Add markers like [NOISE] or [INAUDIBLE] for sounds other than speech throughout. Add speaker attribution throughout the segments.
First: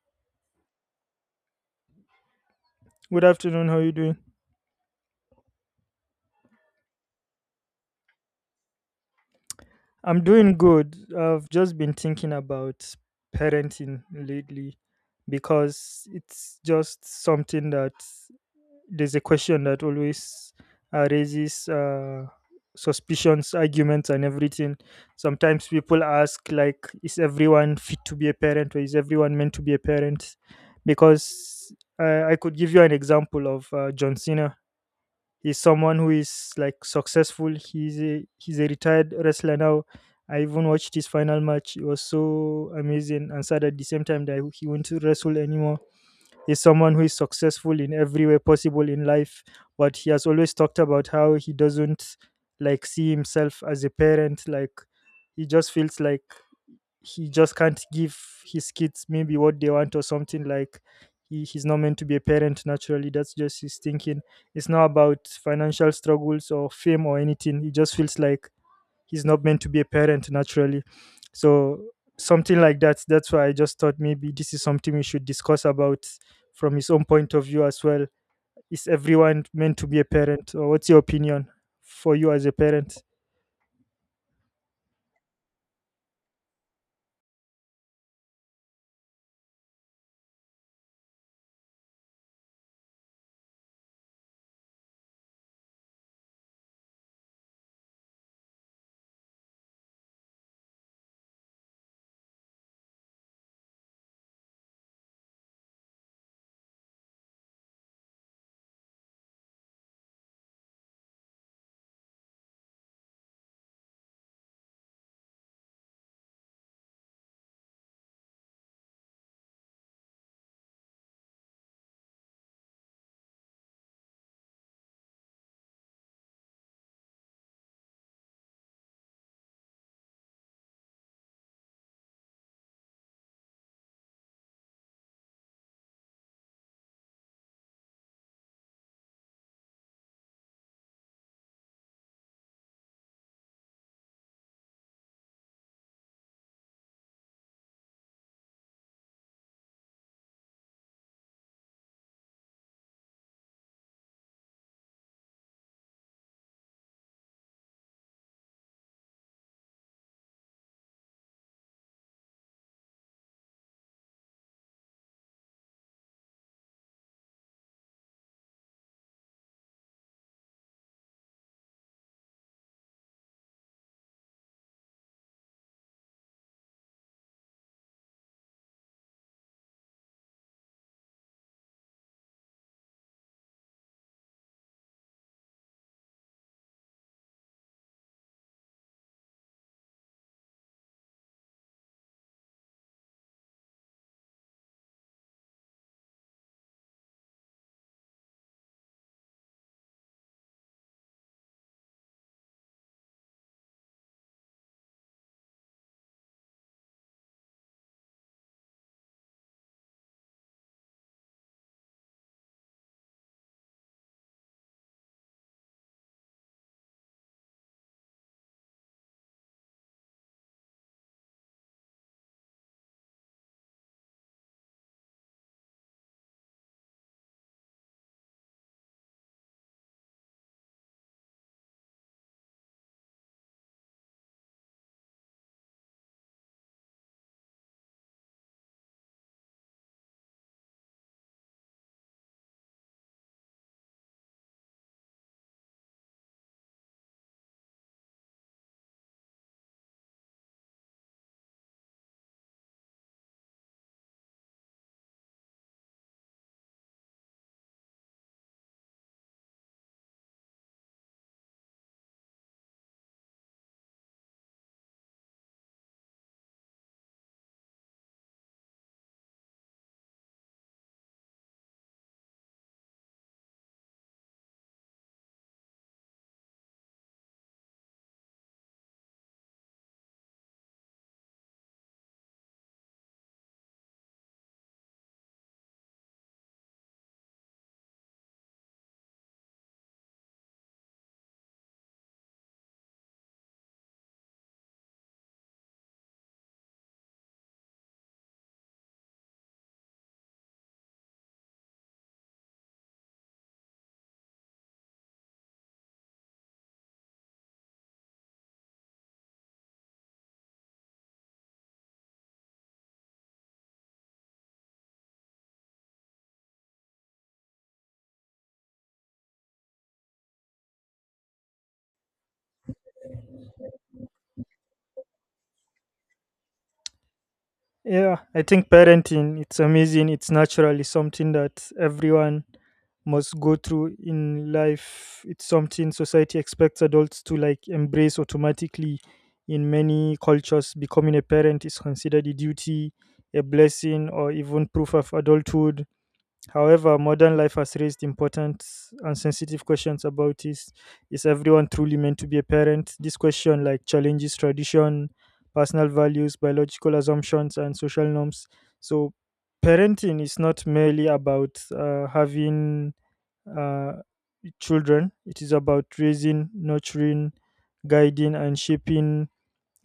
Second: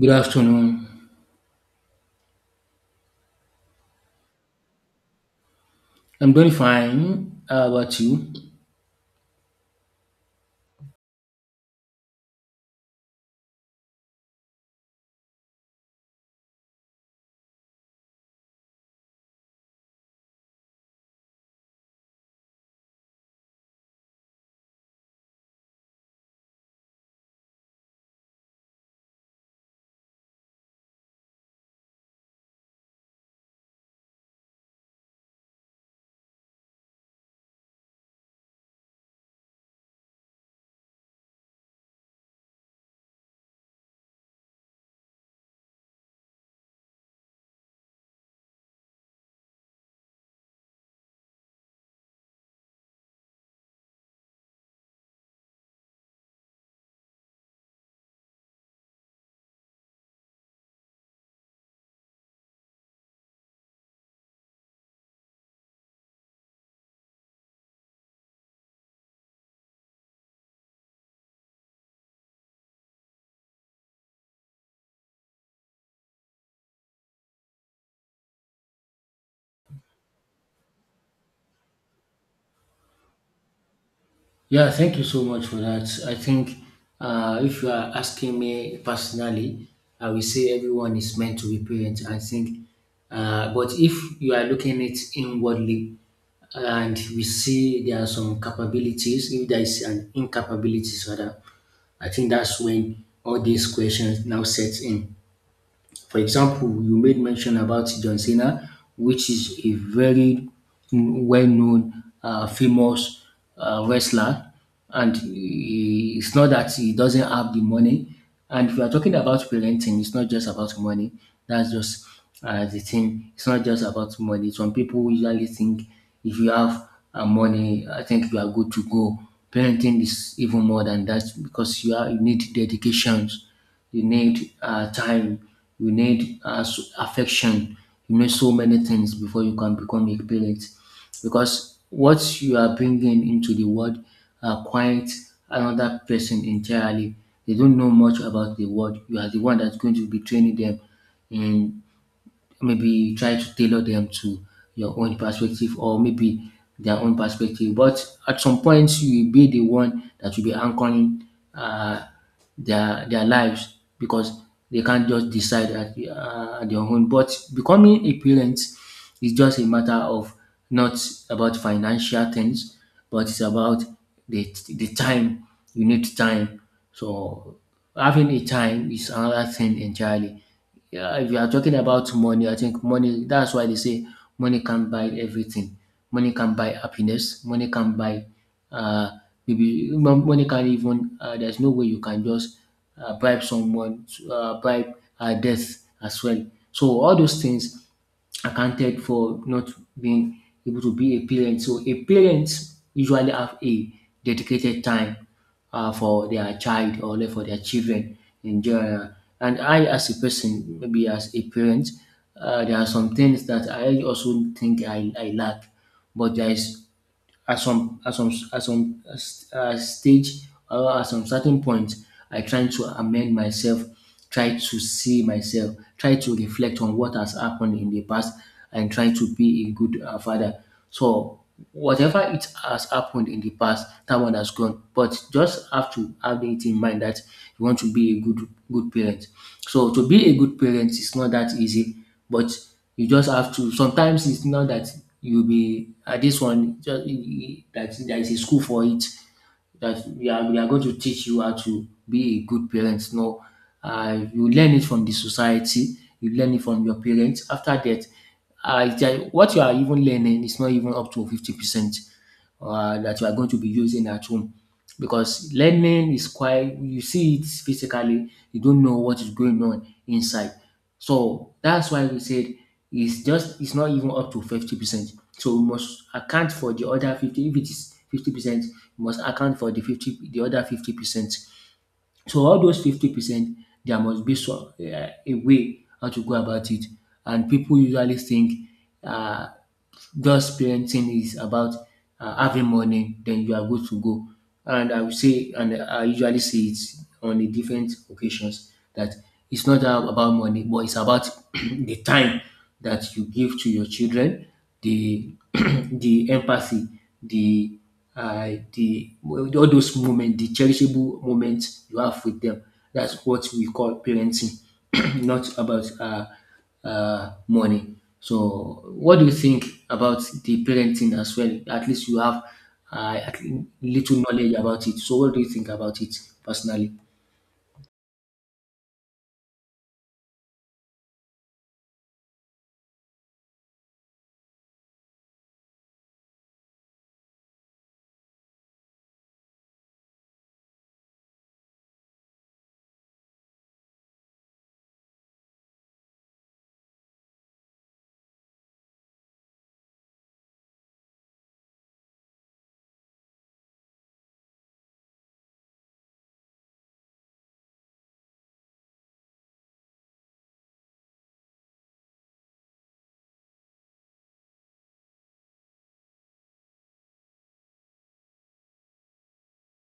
Speaker 1: Good afternoon.
Speaker 2: Good afternoon. How are you doing?
Speaker 1: I'm doing fine. How about you?
Speaker 2: I'm doing good. I've just been thinking about parenting lately because it's just something that there's a question that always raises suspicions, arguments, and everything. Sometimes people ask, like, is everyone fit to be a parent or is everyone meant to be a parent? Because I could give you an example of John Cena. He's someone who is like successful. He's a retired wrestler now. I even watched his final match. It was so amazing and sad at the same time that he won't wrestle anymore. He's someone who is successful in every way possible in life, but he has always talked about how he doesn't like see himself as a parent. Like, he just feels like he just can't give his kids maybe what they want or something. Like, he's not meant to be a parent naturally. That's just his thinking. It's not about financial struggles or fame or anything. He just feels like he's not meant to be a parent naturally. So something like that. That's why I just thought maybe this is something we should discuss about from his own point of view as well. Is everyone meant to be a parent, or what's your opinion for you as a parent?
Speaker 1: Yeah, thank you so much for that. I think if you are asking me personally, I will say everyone is meant to be parent. I think, but if you are looking at it inwardly, and we see there are some capabilities, if there is an incapabilities rather, I think that's when all these questions now set in. For example, you made mention about John Cena, which is a very well known, famous wrestler, and it's not that he doesn't have the money. And if you are talking about parenting, it's not just about money. That's just the thing. It's not just about money. Some people usually think if you have money, I think you are good to go. Parenting is even more than that because you need dedications, you need time, you need affection, you need so many things before you can become a parent. Because what you are bringing into the world are quite another person entirely. They don't know much about the world. You are the one that's going to be training them in, maybe try to tailor them to your own perspective or maybe their own perspective. But at some point, you will be the one that will be anchoring uh, their lives because they can't just decide at their own. But becoming a parent is just a matter of not about financial things, but it's about the time. You need time. So having a time is another thing entirely. Yeah, if you are talking about money, I think money, that's why they say money can buy everything. Money can buy happiness. Money can buy, uh, maybe money can even, there's no way you can just bribe someone, bribe death as well. So all those things accounted for not being able to be a parent. So a parent usually have a dedicated time for their child or like for their children in general. And I, as a person, maybe as a parent, there are some things that I also think I lack, but there is at some stage or at some certain point, I try to amend myself, try to see myself, try to reflect on what has happened in the past, and try to be a good father. So whatever it has happened in the past, that one has gone. But just have to have it in mind that you want to be a good parent. So to be a good parent is not that easy, but you just have to. Sometimes it's not that you'll be at this one, just that there is a school for it, that's we are going to teach you how to be a good parent. No, you learn it from the society. You learn it from your parents. After that, it's like what you are even learning is not even up to 50% that you are going to be using at home because learning is quite, you see it physically. You don't know what is going on inside. So that's why we said it's just it's not even up to 50%. So we must account for the other 50. If it is 50%, must account for the other 50%. So all those 50%, there must be some a way how to go about it. And people usually think um just parenting is about having money, then you are good to go. And I would say, and I usually say it on the different occasions, that it's not about money, but it's about [CLEARS THROAT] the time that you give to your children, the [CLEARS THROAT] the empathy, the the, well, all those moments, the cherishable moments you have with them. That's what we call parenting, [CLEARS THROAT] not about money. So, what do you think about the parenting as well? At least you have uh, at- little knowledge about it. So, what do you think about it personally?
Speaker 2: Yeah, I think parenting it's amazing. It's naturally something that everyone must go through in life. It's something society expects adults to like embrace automatically in many cultures. Becoming a parent is considered a duty, a blessing, or even proof of adulthood. However, modern life has raised important and sensitive questions about this. Is everyone truly meant to be a parent? This question like challenges tradition, personal values, biological assumptions, and social norms. So parenting is not merely about having uh, children. It is about raising, nurturing, guiding, and shaping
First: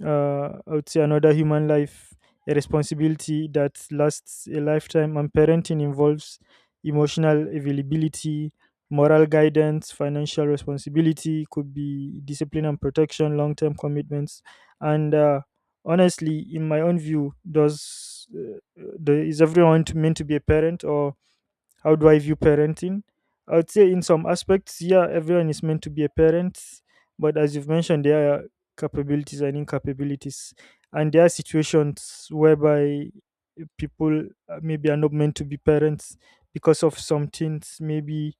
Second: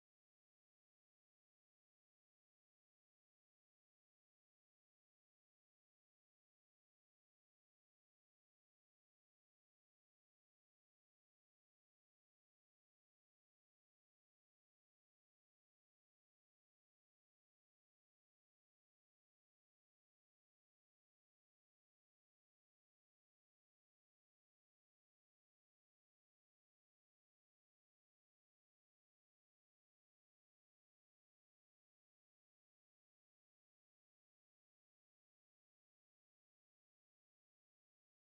Speaker 2: I would say another human life, a responsibility that lasts a lifetime. And parenting involves emotional availability, moral guidance, financial responsibility, could be discipline and protection, long term commitments. And honestly, in my own view, is meant to be a parent, or how do I view parenting? I would say, in some aspects, yeah, everyone is meant to be a parent, but as you've mentioned, there are capabilities and incapabilities, and there are situations whereby people maybe are not meant to be parents because of some things. Maybe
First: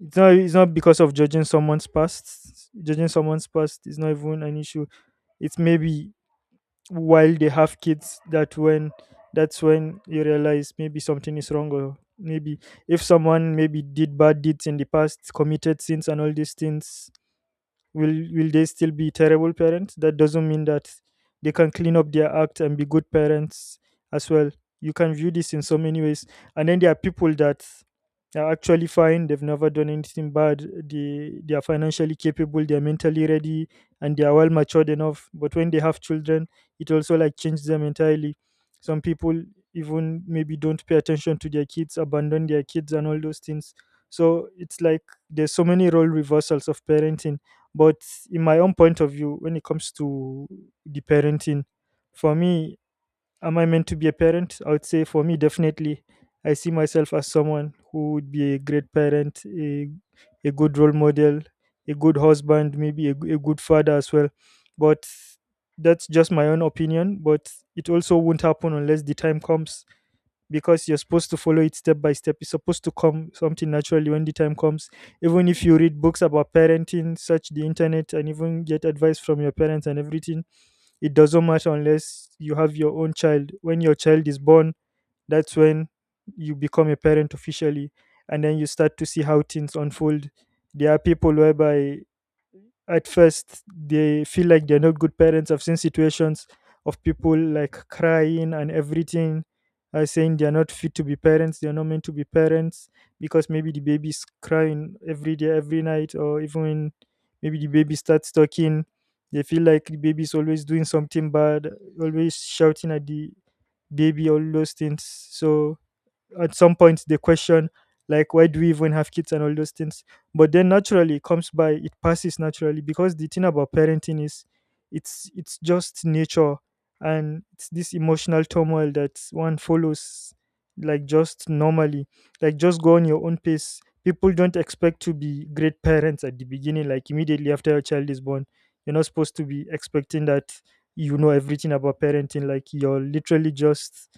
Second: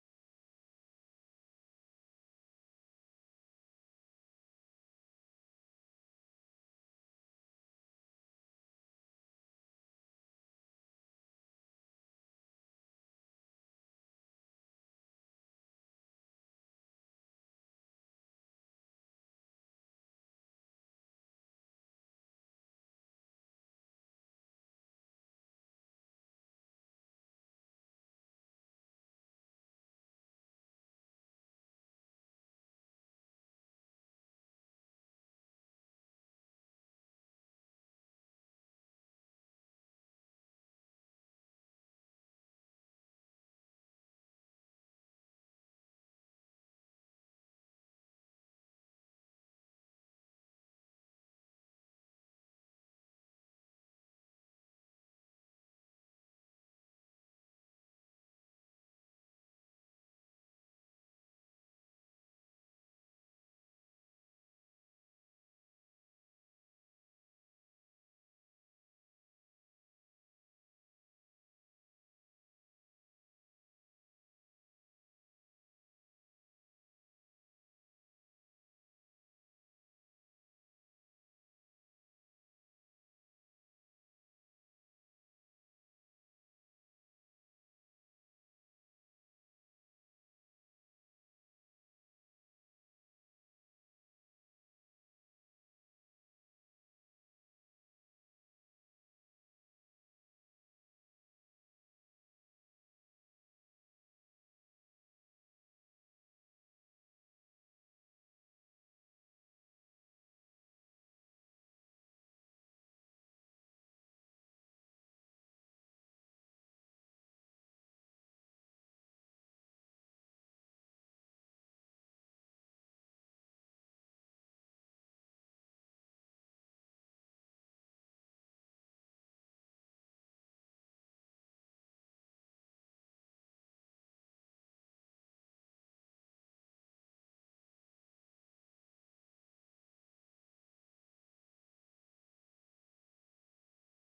Speaker 2: it's not because of judging someone's past. Judging someone's past is not even an issue. It's maybe while they have kids that when that's when you realize maybe something is wrong, or maybe if someone maybe did bad deeds in the past, committed sins and all these things, will they still be terrible parents? That doesn't mean that they can clean up their act and be good parents as well. You can view this in so many ways. And then there are people that are actually fine. They've never done anything bad. They are financially capable, they're mentally ready, and they are well matured enough. But when they have children, it also like changes them entirely. Some people even maybe don't pay attention to their kids, abandon their kids and all those things. So it's like there's so many role reversals of parenting. But in my own point of view, when it comes to the parenting, for me, am I meant to be a parent? I would say for me, definitely. I see myself as someone who would be a great parent, a good role model, a good husband, maybe a good father as well. But that's just my own opinion. But it also won't happen unless the time comes, because you're supposed to follow it step by step. It's supposed to come something naturally when the time comes. Even if you read books about parenting, search the internet, and even get advice from your parents and everything, it doesn't matter unless you have your own child. When your child is born, that's when you become a parent officially, and then you start to see how things unfold. There are people whereby at first they feel like they're not good parents. I've seen situations of people like crying and everything, saying they're not fit to be parents, they're not meant to be parents, because maybe the baby's crying every day every night. Or even when maybe the baby starts talking, they feel like the baby's always doing something bad, always shouting at the baby, all those things. So at some point they question like why do we even have kids and all those things. But then naturally it comes by, it passes naturally, because the thing about parenting is it's just nature, and it's this emotional turmoil that one follows, like just normally, like just go on your own pace. People don't expect to be great parents at the beginning, like immediately after your child is born. You're not supposed to be expecting that you know everything about parenting. Like you're literally just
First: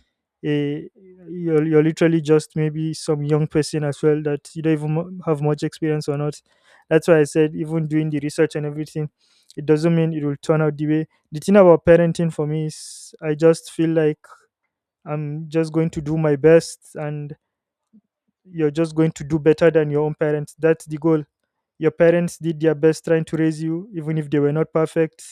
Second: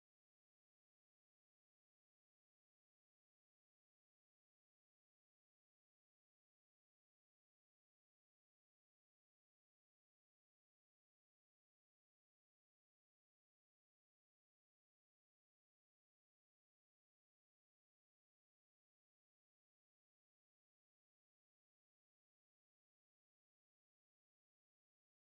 Speaker 2: a you're literally just maybe some young person as well that you don't even have much experience or not. That's why I said even doing the research and everything, it doesn't mean it will turn out the way. The thing about parenting for me is I just feel like I'm just going to do my best, and you're just going to do better than your own parents. That's the goal. Your parents did their best trying to raise you, even if they were not perfect,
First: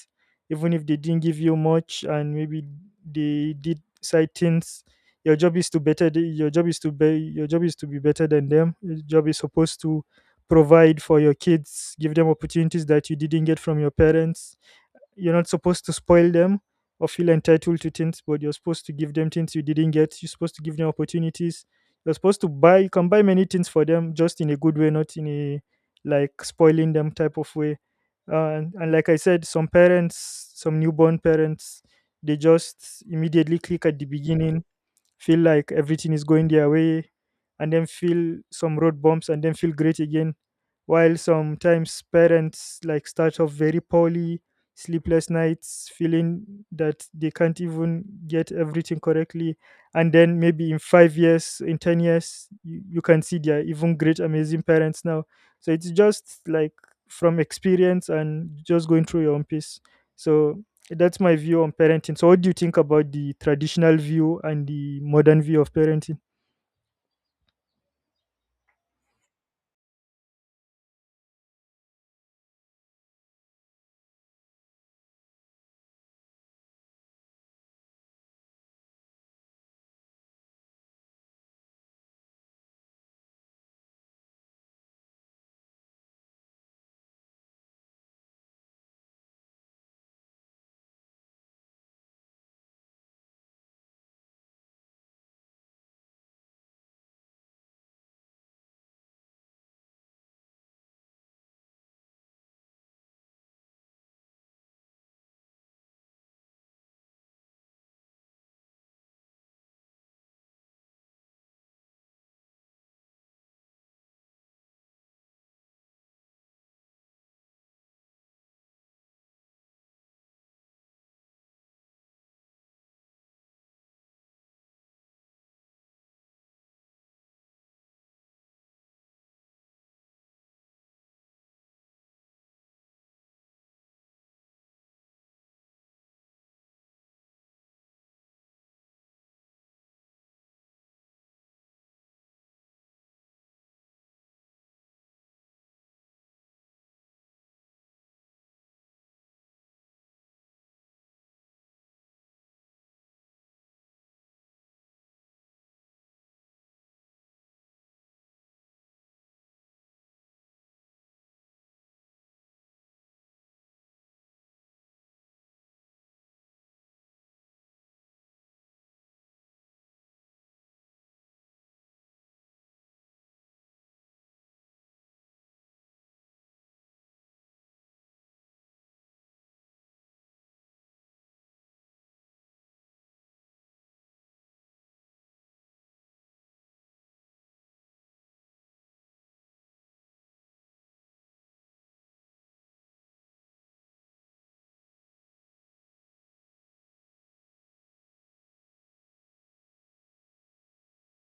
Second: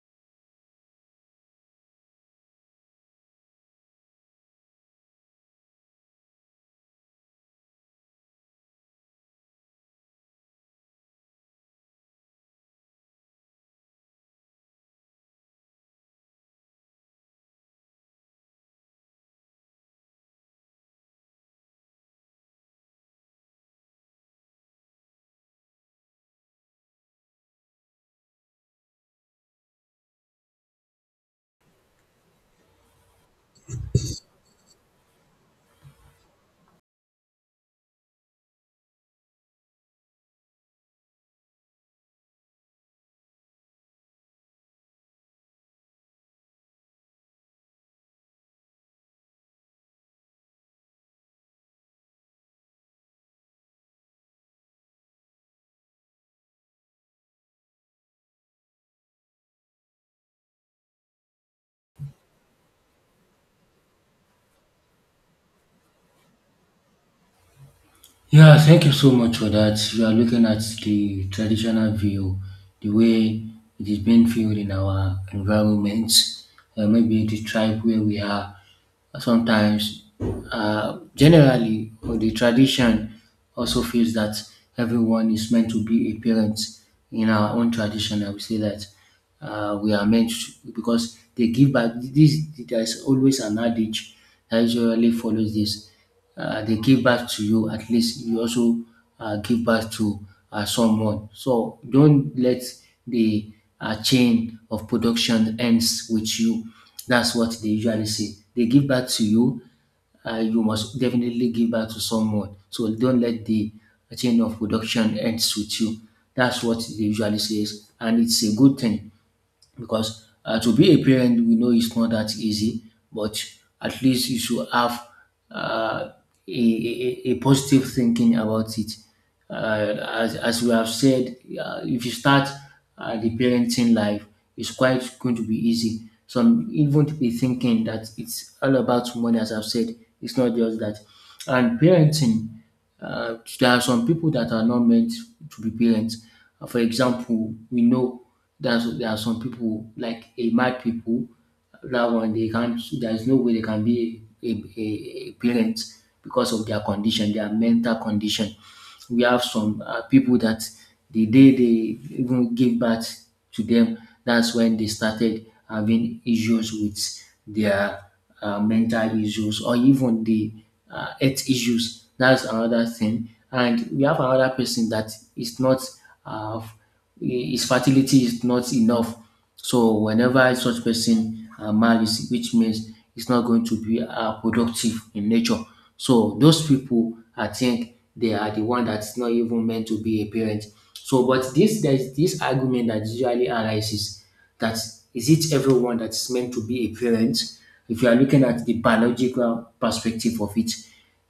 Speaker 2: even if they didn't give you much, and maybe they did side things. Your job is to be. Your job is to be better than them. Your job is supposed to provide for your kids, give them opportunities that you didn't get from your parents. You're not supposed to spoil them or feel entitled to things, but you're supposed to give them things you didn't get. You're supposed to give them opportunities. You can buy many things for them just in a good way, not in a like spoiling them type of way. And like I said, some parents, some newborn parents, they just immediately click at the beginning, feel like everything is going their way, and then feel some road bumps and then feel great again. While sometimes parents like start off very poorly, sleepless nights, feeling that they can't even get everything correctly, and then maybe in 5 years, in 10 years, you can see they are even great amazing parents now. So it's just like from experience and just going through your own piece. So that's my view on parenting. So what do you think about the traditional view and the modern view of parenting?
Speaker 1: Yeah, thank you so much for that. You are looking at the traditional view, the way it is being viewed in our environment, maybe the tribe where we are. Sometimes, generally, or the tradition also feels that everyone is meant to be a parent in our own tradition. I would say that we are meant to, because they give back. This There's always an adage that usually follows this, they give back to you, at least you also give back to someone. So don't let the chain of production ends with you. That's what they usually say. They give back to you, you must definitely give back to someone. So don't let the chain of production ends with you. That's what they usually says, and it's a good thing because, to be a parent, we know it's not that easy, but at least you should have uh, a positive thinking about it. uh, as we have said, if you start the parenting life, it's quite going to be easy. Some even to be thinking that it's all about money. As I've said, it's not just that. And parenting, there are some people that are not meant to be parents. For example, we know that there are some people like a mad people. That one they can't. There is no way they can be a parent because of their condition, their mental condition. We have some people that the day they even give birth to them, that's when they started having issues with their mental issues or even the health issues. That's another thing. And we have another person that is not, uh, his fertility is not enough. So whenever such person marries, which means it's not going to be productive in nature. So those people, I think they are the one that's not even meant to be a parent. So, but this there's this argument that usually arises, that is it everyone that's meant to be a parent? If you are looking at the biological perspective of it,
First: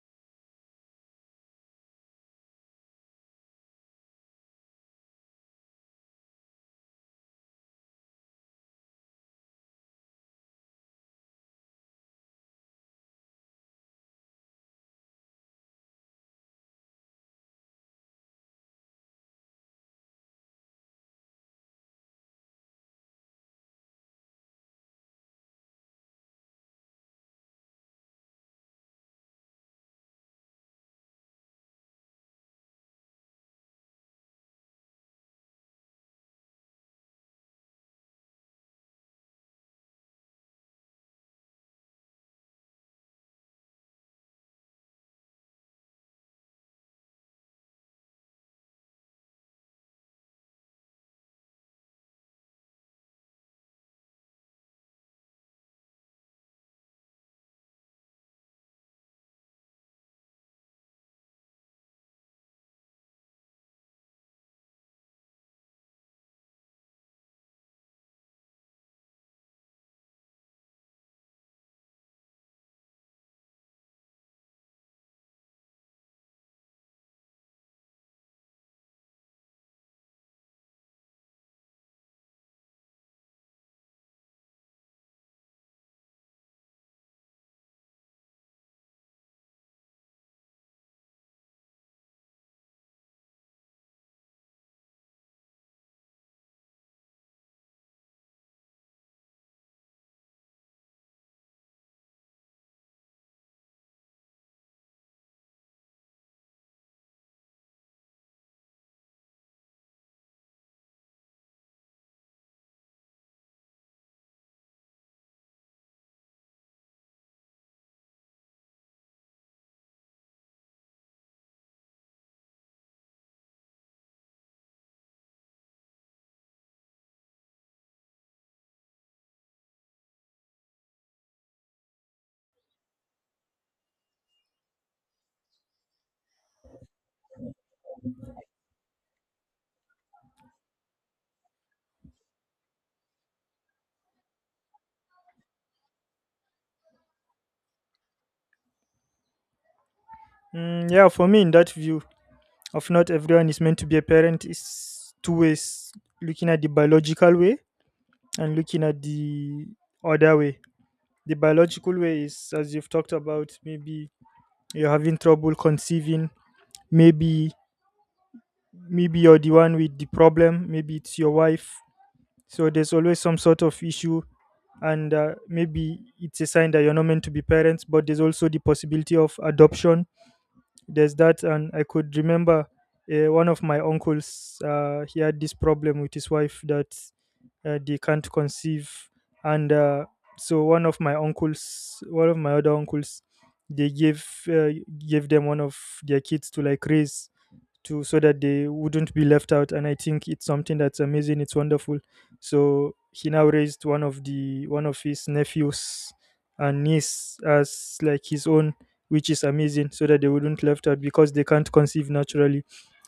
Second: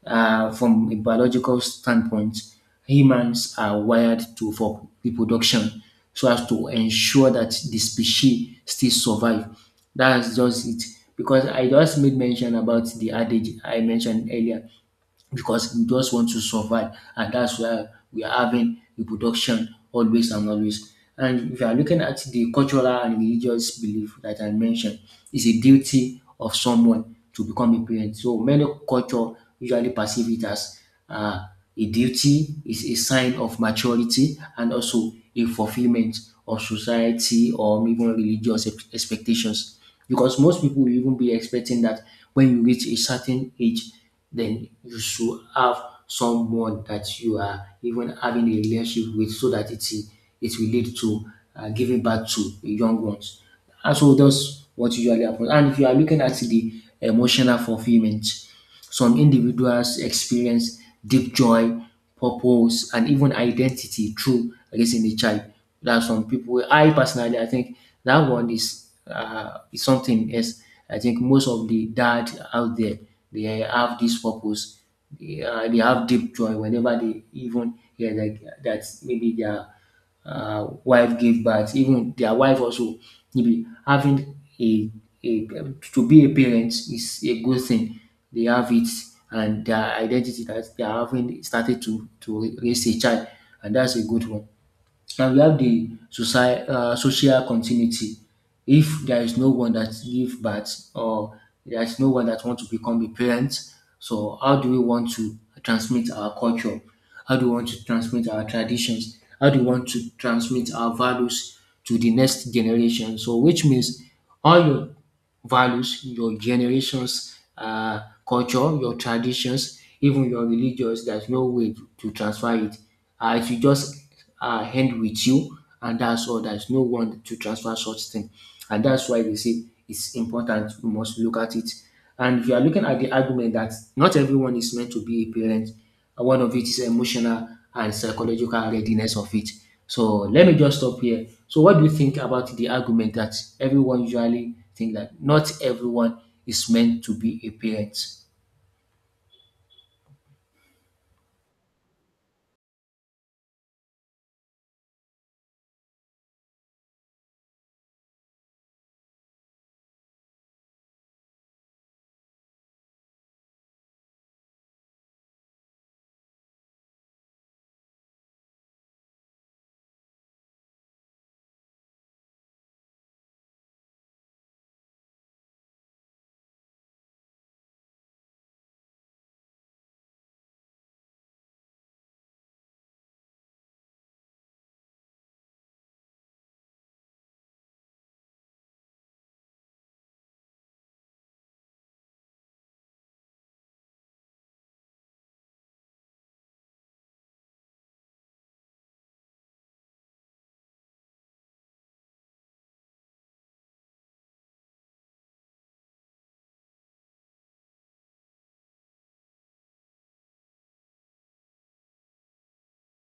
Speaker 1: from a biological standpoint, humans are wired to for reproduction so as to ensure that the species still survive. That's just it. Because I just made mention about the adage I mentioned earlier, because we just want to survive, and that's why we are having reproduction always and always. And if you are looking at the cultural and religious belief that I mentioned, it's a duty of someone to become a parent. So many culture usually perceive it as uh, a duty, is a sign of maturity and also a fulfillment of society or even religious expectations, because most people will even be expecting that when you reach a certain age, then you should have someone that you are even having a relationship with, so that it will lead to giving back to the young ones. And so that's what usually happens. And if you are looking at the emotional fulfillment, some individuals experience deep joy, purpose, and even identity through raising a child. There are some people. I personally, I think that one is, is something else. I think most of the dad out there, they have this purpose. They have deep joy whenever they even hear like that maybe they are wife gave birth. Even their wife also, maybe having a to be a parent is a good thing. They have it, and their identity that they are having started to raise a child, and that's a good one. And we have the social continuity. If there is no one that give birth, or there is no one that want to become a parent, so how do we want to transmit our culture? How do we want to transmit our traditions? How do we want to transmit our values to the next generation? So, which means all your values, your generations, culture, your traditions, even your religious, there's no way to transfer it. It will just end with you, and that's all. There's no one to transfer such thing. And that's why they say it's important. We must look at it. And if you are looking at the argument that not everyone is meant to be a parent, one of it is emotional and psychological readiness of it. So let me just stop here. So what do you think about the argument that everyone usually think that not everyone is meant to be a parent?
Speaker 2: Mm, yeah, for me, in that view of not everyone is meant to be a parent, is two ways: looking at the biological way and looking at the other way. The biological way is, as you've talked about, maybe you're having trouble conceiving, maybe you're the one with the problem, maybe it's your wife. So there's always some sort of issue, and maybe it's a sign that you're not meant to be parents. But there's also the possibility of adoption, there's that. And I could remember one of my uncles, he had this problem with his wife that they can't conceive. And So one of my other uncles, they gave them one of their kids to like raise to, so that they wouldn't be left out. And I think it's something that's amazing, it's wonderful. So he now raised one of his nephews and niece as like his own, which is amazing, so that they wouldn't left out because they can't conceive naturally.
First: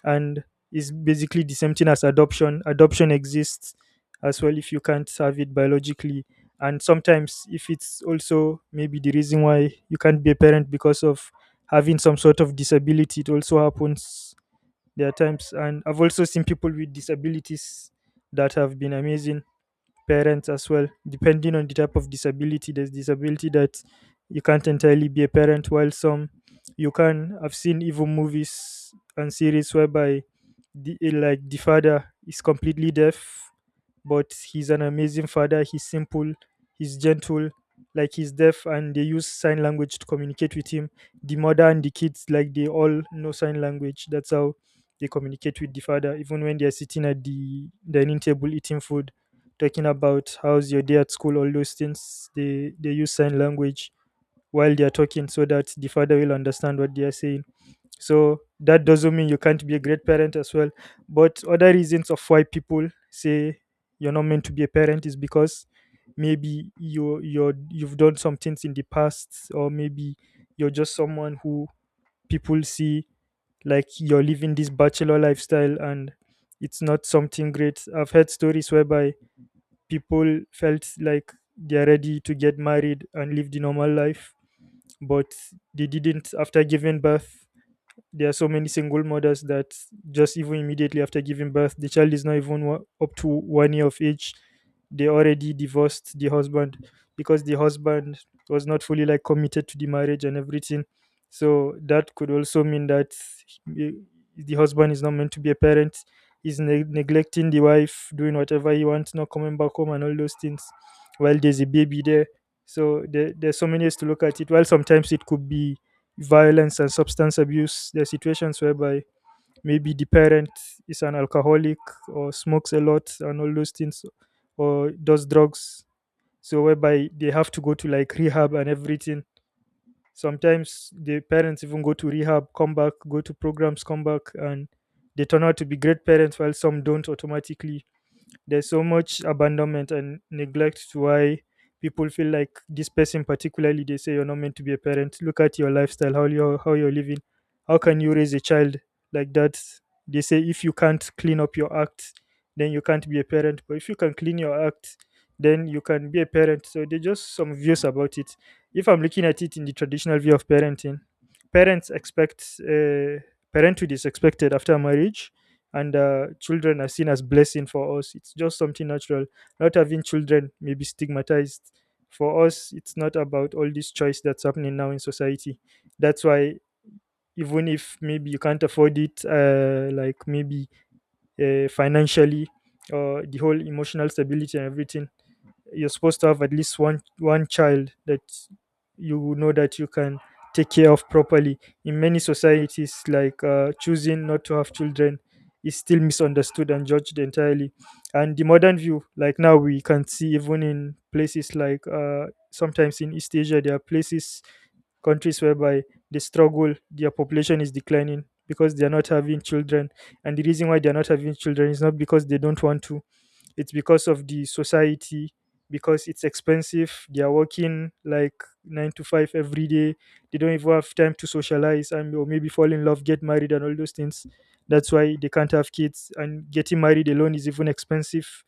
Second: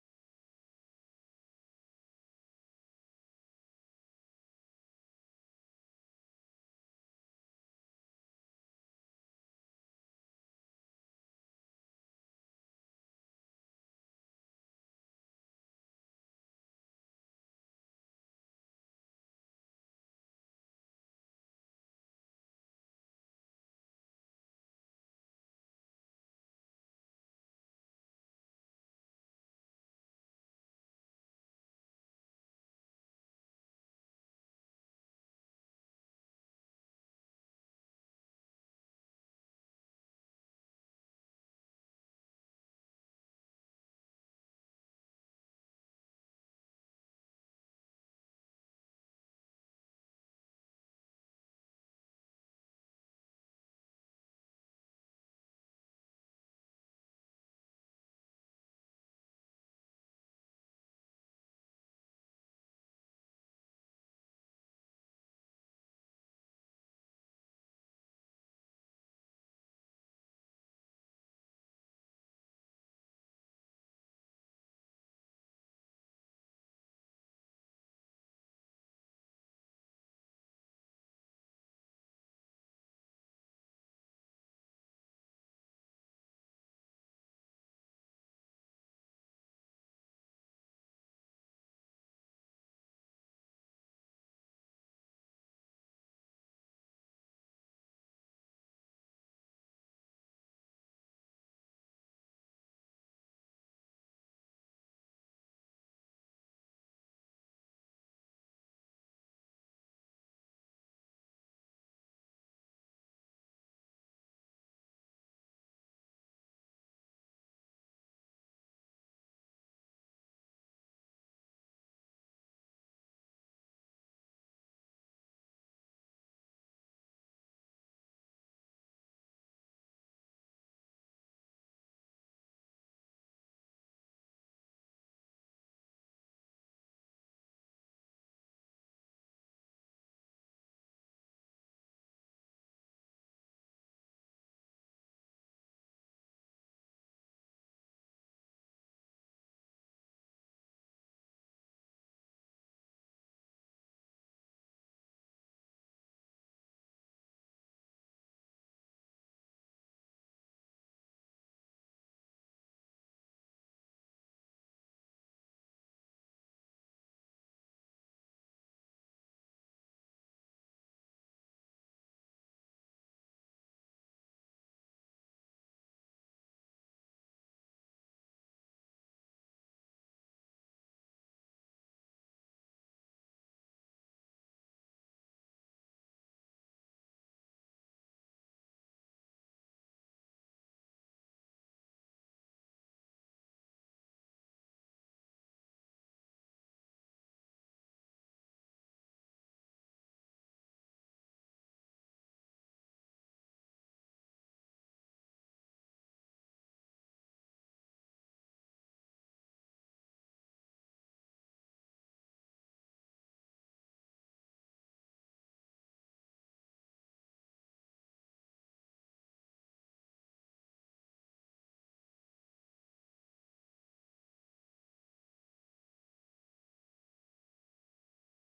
Speaker 2: And it's basically the same thing as adoption. Adoption exists as well if you can't have it biologically. And sometimes if it's also maybe the reason why you can't be a parent because of having some sort of disability, it also happens. There are times, and I've also seen people with disabilities that have been amazing parents as well. Depending on the type of disability, there's disability that you can't entirely be a parent, while some you can. I've seen even movies and series whereby like the father is completely deaf, but he's an amazing father. He's simple, he's gentle, like he's deaf, and they use sign language to communicate with him. The mother and the kids, like they all know sign language. That's how they communicate with the father, even when they're sitting at the dining table eating food, talking about how's your day at school, all those things. They use sign language while they are talking so that the father will understand what they are saying, so that doesn't mean you can't be a great parent as well. But other reasons of why people say you're not meant to be a parent is because maybe you've done some things in the past, or maybe you're just someone who people see, like you're living this bachelor lifestyle and it's not something great. I've heard stories whereby people felt like they're ready to get married and live the normal life, but they didn't. After giving birth, there are so many single mothers that, just even immediately after giving birth, the child is not even up to 1 year of age, they already divorced the husband because the husband was not fully, like, committed to the marriage and everything. So that could also mean that he- the husband is not meant to be a parent. He's neglecting the wife, doing whatever he wants, not coming back home and all those things while there's a baby there. So there's so many ways to look at it. While sometimes it could be violence and substance abuse. There are situations whereby maybe the parent is an alcoholic or smokes a lot and all those things, or does drugs. So whereby they have to go to like rehab and everything. Sometimes the parents even go to rehab, come back, go to programs, come back, and they turn out to be great parents, while some don't. Automatically, there's so much abandonment and neglect to why people feel like this person particularly, they say you're not meant to be a parent. Look at your lifestyle, how you're living. How can you raise a child like that? They say if you can't clean up your act, then you can't be a parent, but if you can clean your act, then you can be a parent. So they just some views about it. If I'm looking at it in the traditional view of parenting, parents expect parenthood is expected after marriage, and children are seen as blessing. For us, it's just something natural. Not having children may be stigmatized. For us, it's not about all this choice that's happening now in society. That's why even if maybe you can't afford it, like maybe financially, or the whole emotional stability and everything, you're supposed to have at least one child that you know that you can take care of properly. In many societies, like, choosing not to have children is still misunderstood and judged entirely. And the modern view, like now we can see even in places like, sometimes in East Asia, there are places, countries, whereby they struggle. Their population is declining because they are not having children, and the reason why they are not having children is not because they don't want to. It's because of the society, because it's expensive. They are working like 9 to 5 every day. They don't even have time to socialize, and or maybe fall in love, get married and all those things. That's why they can't have kids, and getting married alone is even expensive.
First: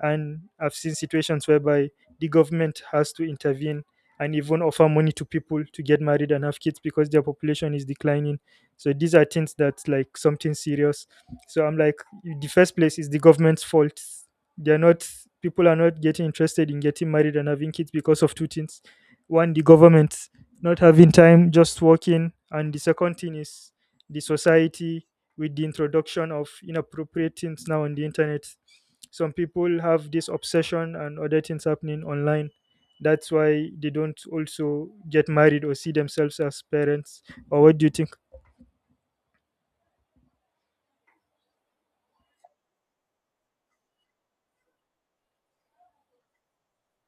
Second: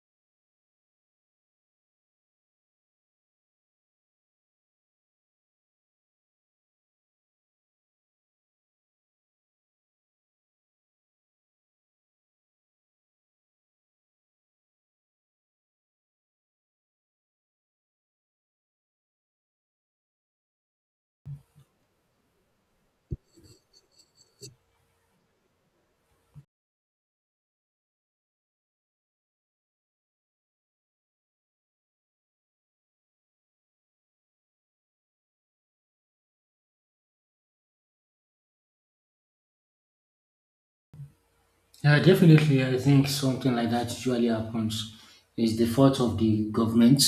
Speaker 2: And I've seen situations whereby the government has to intervene and even offer money to people to get married and have kids because their population is declining. So these are things that's like something serious. So I'm like, the first place is the government's fault. They're not People are not getting interested in getting married and having kids because of two things. One, the government, not having time, just working. And the second thing is the society, with the introduction of inappropriate things now on the internet. Some people have this obsession and other things happening online. That's why they don't also get married or see themselves as parents. Or what do you think?
Speaker 1: Yeah, definitely. I think something like that usually happens. It's the fault of the government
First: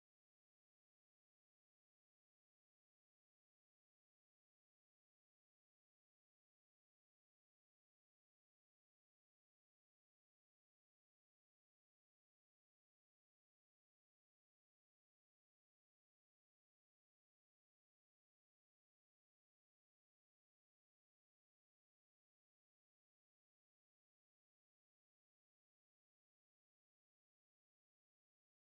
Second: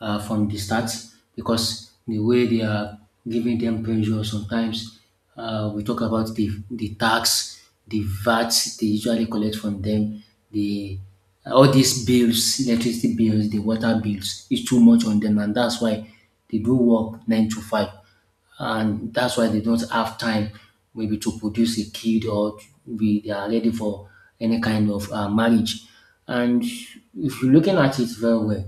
Speaker 1: from the start, because the way they are giving them pressure sometimes. We talk about the tax, the VAT they usually collect from them, the all these bills, electricity bills, the water bills is too much on them, and that's why they do work 9 to 5, and that's why they don't have time, maybe to produce a kid or to be they are ready for any kind of marriage. And if you're looking at it very well,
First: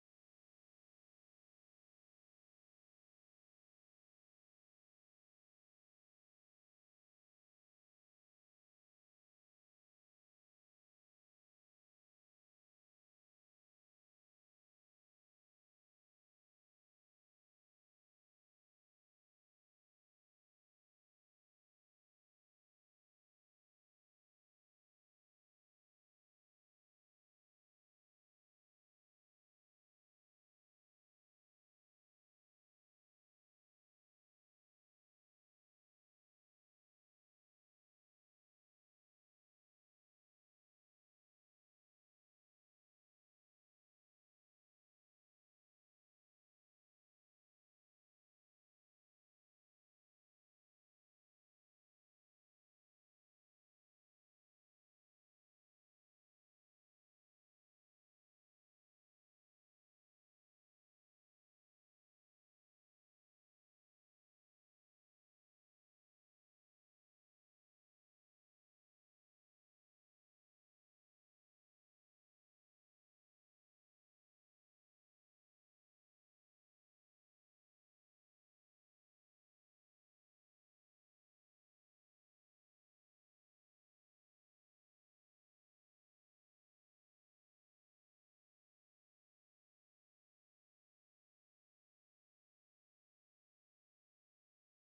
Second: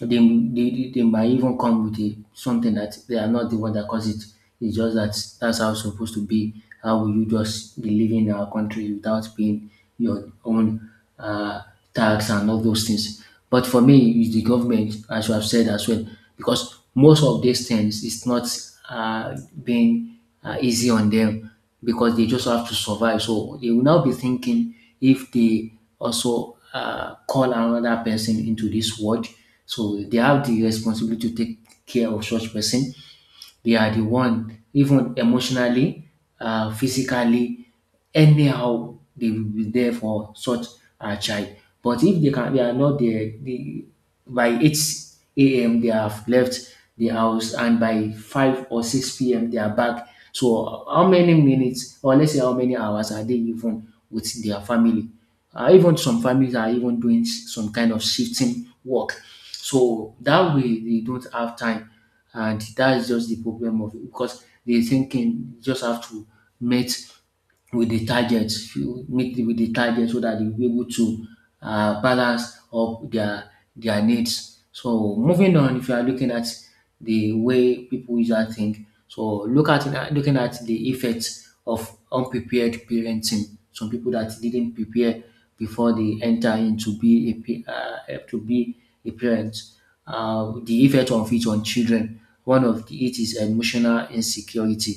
Speaker 1: they might even come with a, something that they are not the one that caused it. It's just that that's how it's supposed to be. How will you just be living in our country without being your own uh, tax and all those things? But for me, it's the government, as you have said as well, because most of these things it's not uh, being easy on them, because they just have to survive. So they will now be thinking, if they also call another person into this world, so they have the responsibility to take care of such person, they are the one, even emotionally, physically, anyhow, they will be there for such a child. But if they can, they are not there. They, by 8 a.m. they have left the house, and by 5 or 6 p.m. they are back. So how many minutes, or let's say how many hours, are they even with their family? Even some families are even doing some kind of shifting work. So that way they don't have time, and that's just the problem of it, because the thinking, you just have to meet with the target, you meet with the target so that you'll be able to balance up their needs. So moving on, if you are looking at the way people usually think, so looking at the effects of unprepared parenting. Some people that didn't prepare before they enter into be a to be a parent. The effect of it on children. It is emotional insecurity.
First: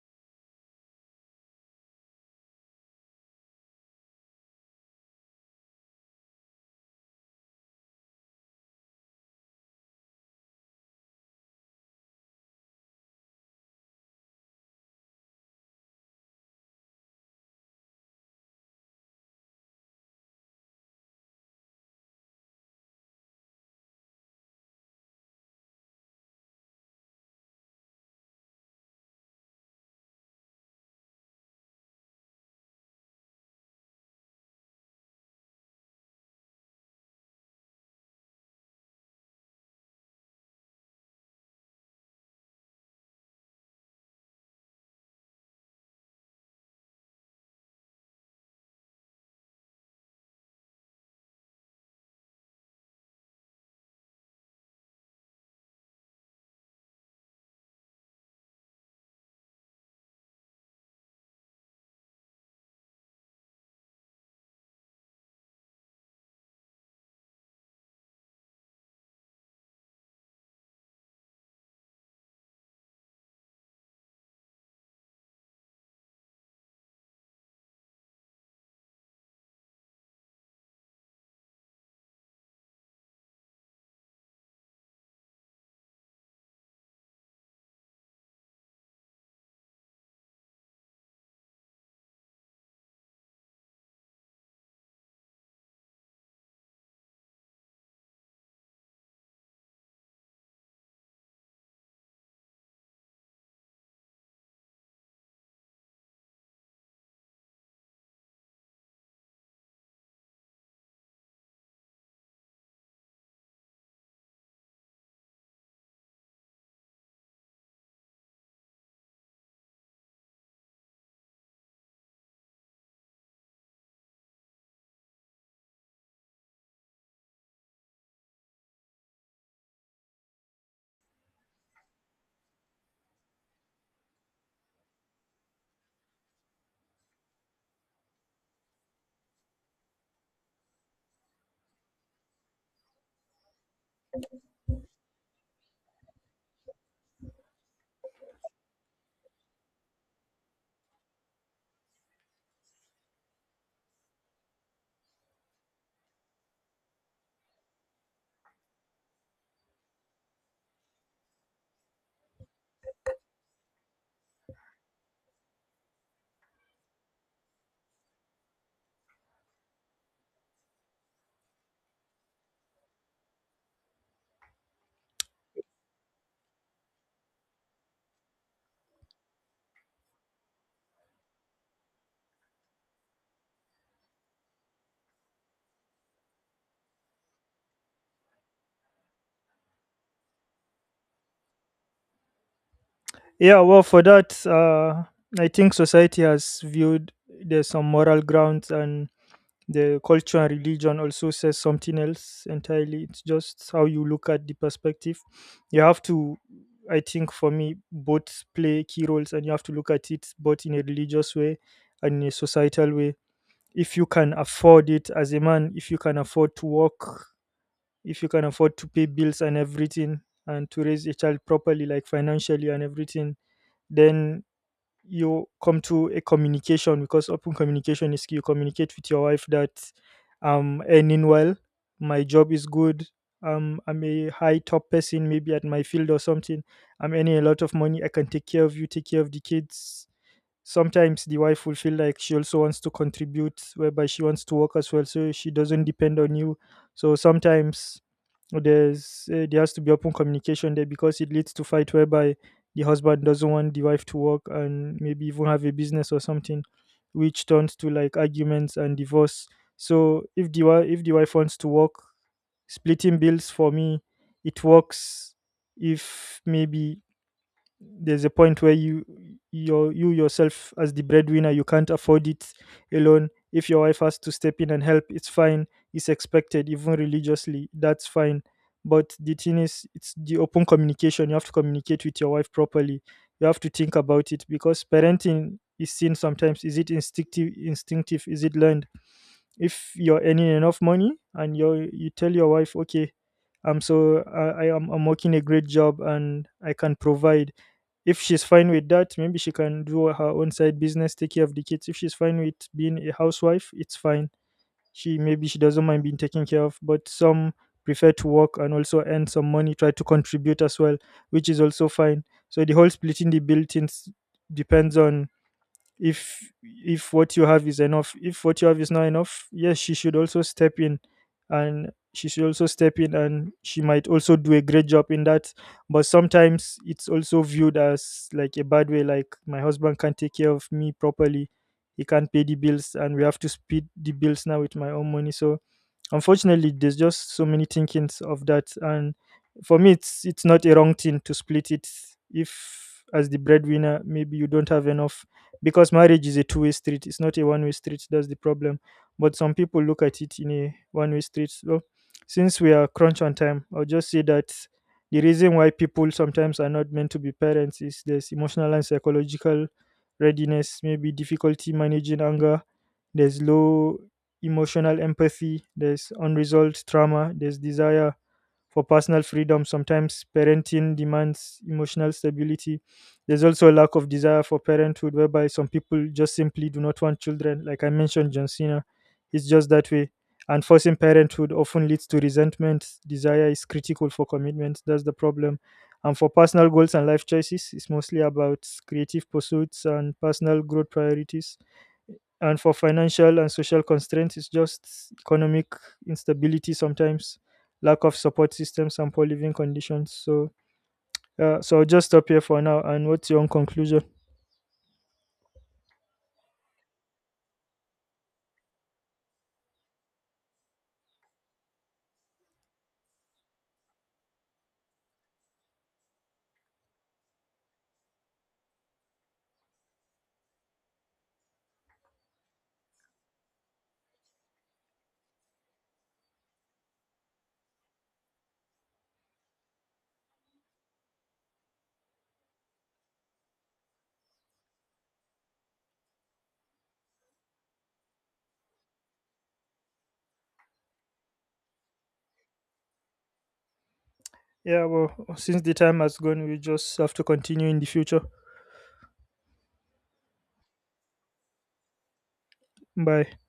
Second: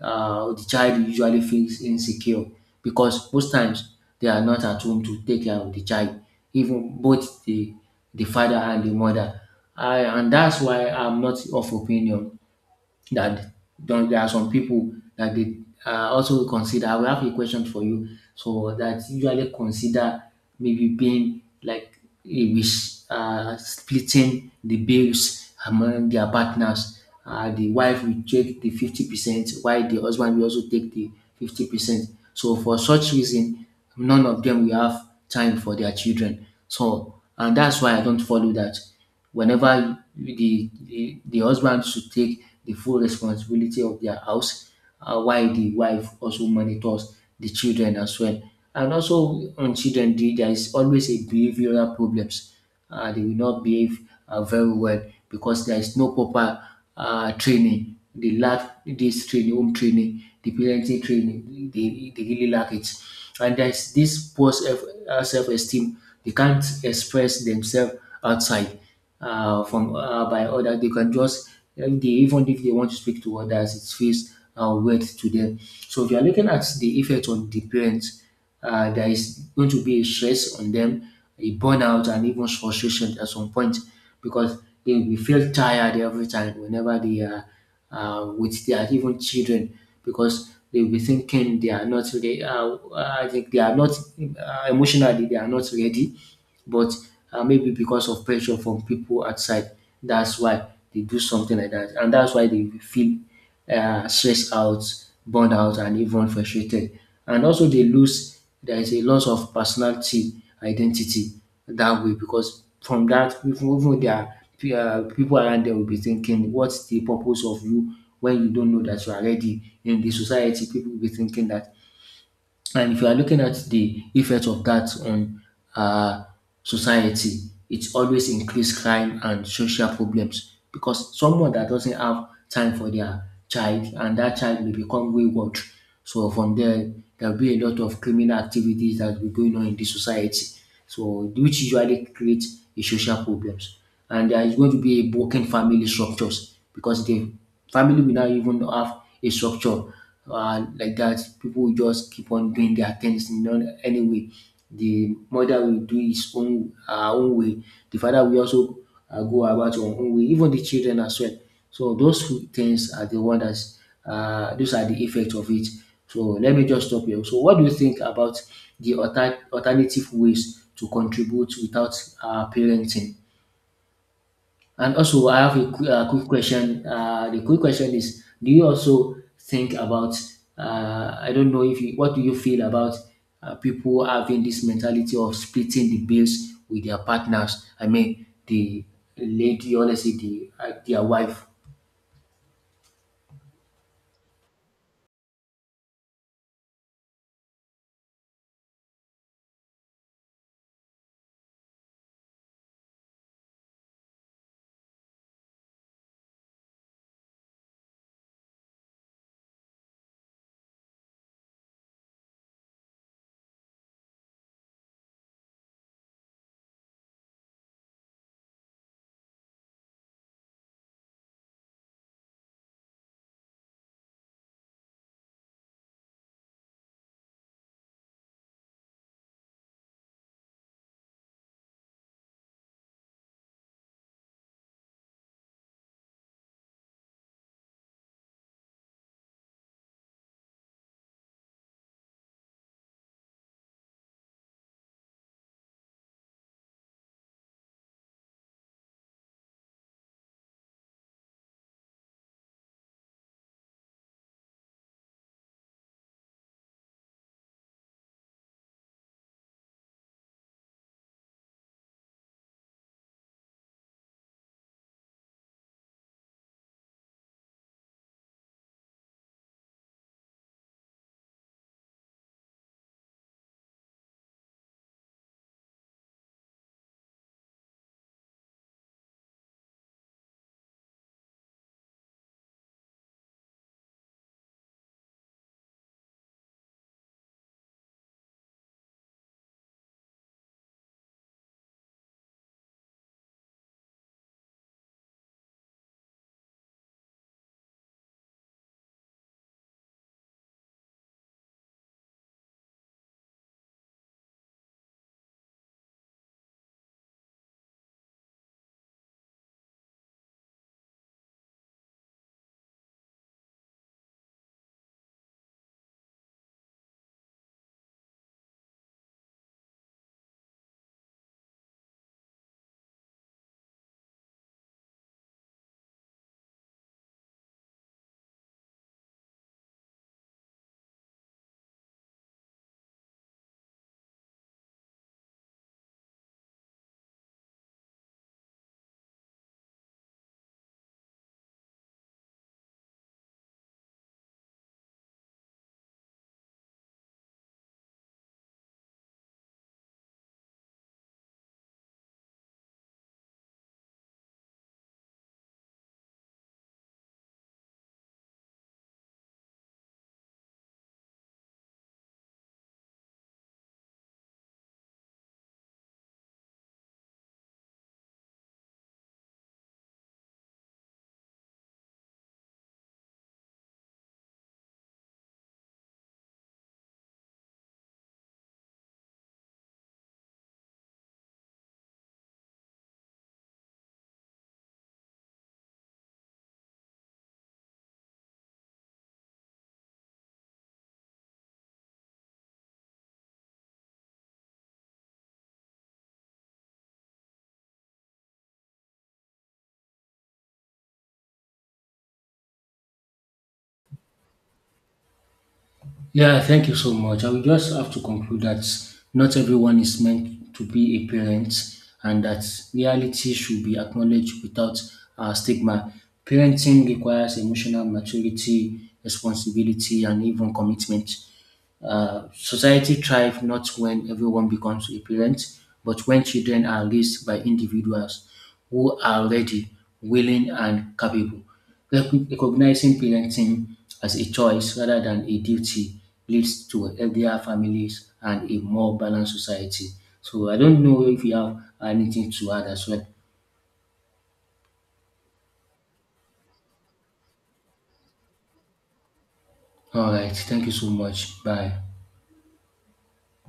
Speaker 1: The child usually feels insecure because most times they are not at home to take care of the child, even both the father and the mother. And that's why I'm not of opinion that there are some people that they also consider. I will have a question for you. So that usually consider maybe being like a wish, splitting the bills among their partners. The wife will take the 50%, while the husband will also take the 50%. So for such reason, none of them will have time for their children. So, and that's why I don't follow that, whenever the husband should take the full responsibility of their house, while the wife also monitors the children as well. And also on children, there is always a behavioral problems, they will not behave very well because there is no proper training. They lack this training, home training, the parenting training. They really lack it. And there's this poor self, self-esteem. They can't express themselves outside, from by others. They can just, and they, even if they want to speak to others, it feels weird to them. So if you are looking at the effect on the parents, there is going to be a stress on them, a burnout, and even frustration at some point, because they will feel tired every time whenever they are with their even children, because they will be thinking they are not ready. I think they are not emotionally, they are not ready, but maybe because of pressure from people outside, that's why they do something like that, and that's why they feel stressed out, burned out, and even frustrated. And also, they lose there is a loss of personality identity that way, because from that, even their people around them will be thinking, what's the purpose of you when you don't know that you are ready in the society? People will be thinking that. And if you are looking at the effect of that on uh, society, it always increase crime and social problems, because someone that doesn't have time for their child, and that child will become wayward. So from there, there will be a lot of criminal activities that will be going on in the society. So, which usually create a social problems. And there is going to be a broken family structures, because they family will not even have a structure like that. People will just keep on doing their things in any way. The mother will do his own her own way, the father will also go about your own way, even the children as well. So those few things are the one that's those are the effect of it. So let me just stop here. So what do you think about the alternative ways to contribute without parenting? And also, I have a quick question. The quick question is: do you also think about? I don't know if you. What do you feel about people having this mentality of splitting the bills with their partners? I mean, the lady, honestly, the their wife.
Speaker 2: Yeah, well, for that, I think society has viewed, there's some moral grounds, and the culture and religion also says something else entirely. It's just how you look at the perspective. You have to I think for me, both play key roles, and you have to look at it both in a religious way and in a societal way. If you can afford it as a man, if you can afford to work, if you can afford to pay bills and everything, and to raise a child properly, like financially and everything, then you come to a communication, because open communication is key. You communicate with your wife that I'm earning well, my job is good, I'm a high top person, maybe at my field or something. I'm earning a lot of money. I can take care of you, take care of the kids. Sometimes the wife will feel like she also wants to contribute, whereby she wants to work as well, so she doesn't depend on you. So sometimes there has to be open communication there, because it leads to fight whereby the husband doesn't want the wife to work, and maybe even have a business or something, which turns to like arguments and divorce. So if if the wife wants to work, splitting bills, for me, it works. If maybe there's a point where you yourself as the breadwinner you can't afford it alone, if your wife has to step in and help, it's fine. It's expected, even religiously, that's fine. But the thing is, it's the open communication. You have to communicate with your wife properly. You have to think about it, because parenting is seen sometimes, is it instinctive, is it learned? If you're earning enough money, and you tell your wife, okay, I'm so I am I'm working a great job and I can provide. If she's fine with that, maybe she can do her own side business, take care of the kids. If she's fine with being a housewife, it's fine. She maybe she doesn't mind being taken care of, but some prefer to work and also earn some money, try to contribute as well, which is also fine. So the whole splitting the bill things depends on if if what you have is enough. If what you have is not enough, yes, she should also step in, and she might also do a great job in that. But sometimes it's also viewed as like a bad way, like my husband can't take care of me properly, he can't pay the bills and we have to split the bills now with my own money. So unfortunately, there's just so many thinkings of that. And for me, it's not a wrong thing to split it, if as the breadwinner, maybe you don't have enough, because marriage is a two-way street. It's not a one-way street. That's the problem. But some people look at it in a one-way street. So, since we are crunch on time, I'll just say that the reason why people sometimes are not meant to be parents is there's emotional and psychological readiness, maybe difficulty managing anger, there's low emotional empathy, there's unresolved trauma, there's desire for personal freedom. Sometimes parenting demands emotional stability. There's also a lack of desire for parenthood, whereby some people just simply do not want children. Like I mentioned, John Cena, it's just that way. And forcing parenthood often leads to resentment. Desire is critical for commitment. That's the problem. And for personal goals and life choices, it's mostly about creative pursuits and personal growth priorities. And for financial and social constraints, it's just economic instability sometimes, lack of support systems and poor living conditions. So so I'll just stop here for now. And what's your own conclusion?
Speaker 1: Yeah, thank you so much. I will just have to conclude that not everyone is meant to be a parent, and that reality should be acknowledged without stigma. Parenting requires emotional maturity, responsibility, and even commitment. Society thrives not when everyone becomes a parent, but when children are raised by individuals who are ready, willing, and capable. Recognizing parenting as a choice rather than a duty leads to healthier families and a more balanced society. So I don't know if you have anything to add as well.
Speaker 2: Yeah, well, since the time has gone, we just have to continue in the future.
Speaker 1: All right, thank you so much. Bye.
Speaker 2: Bye.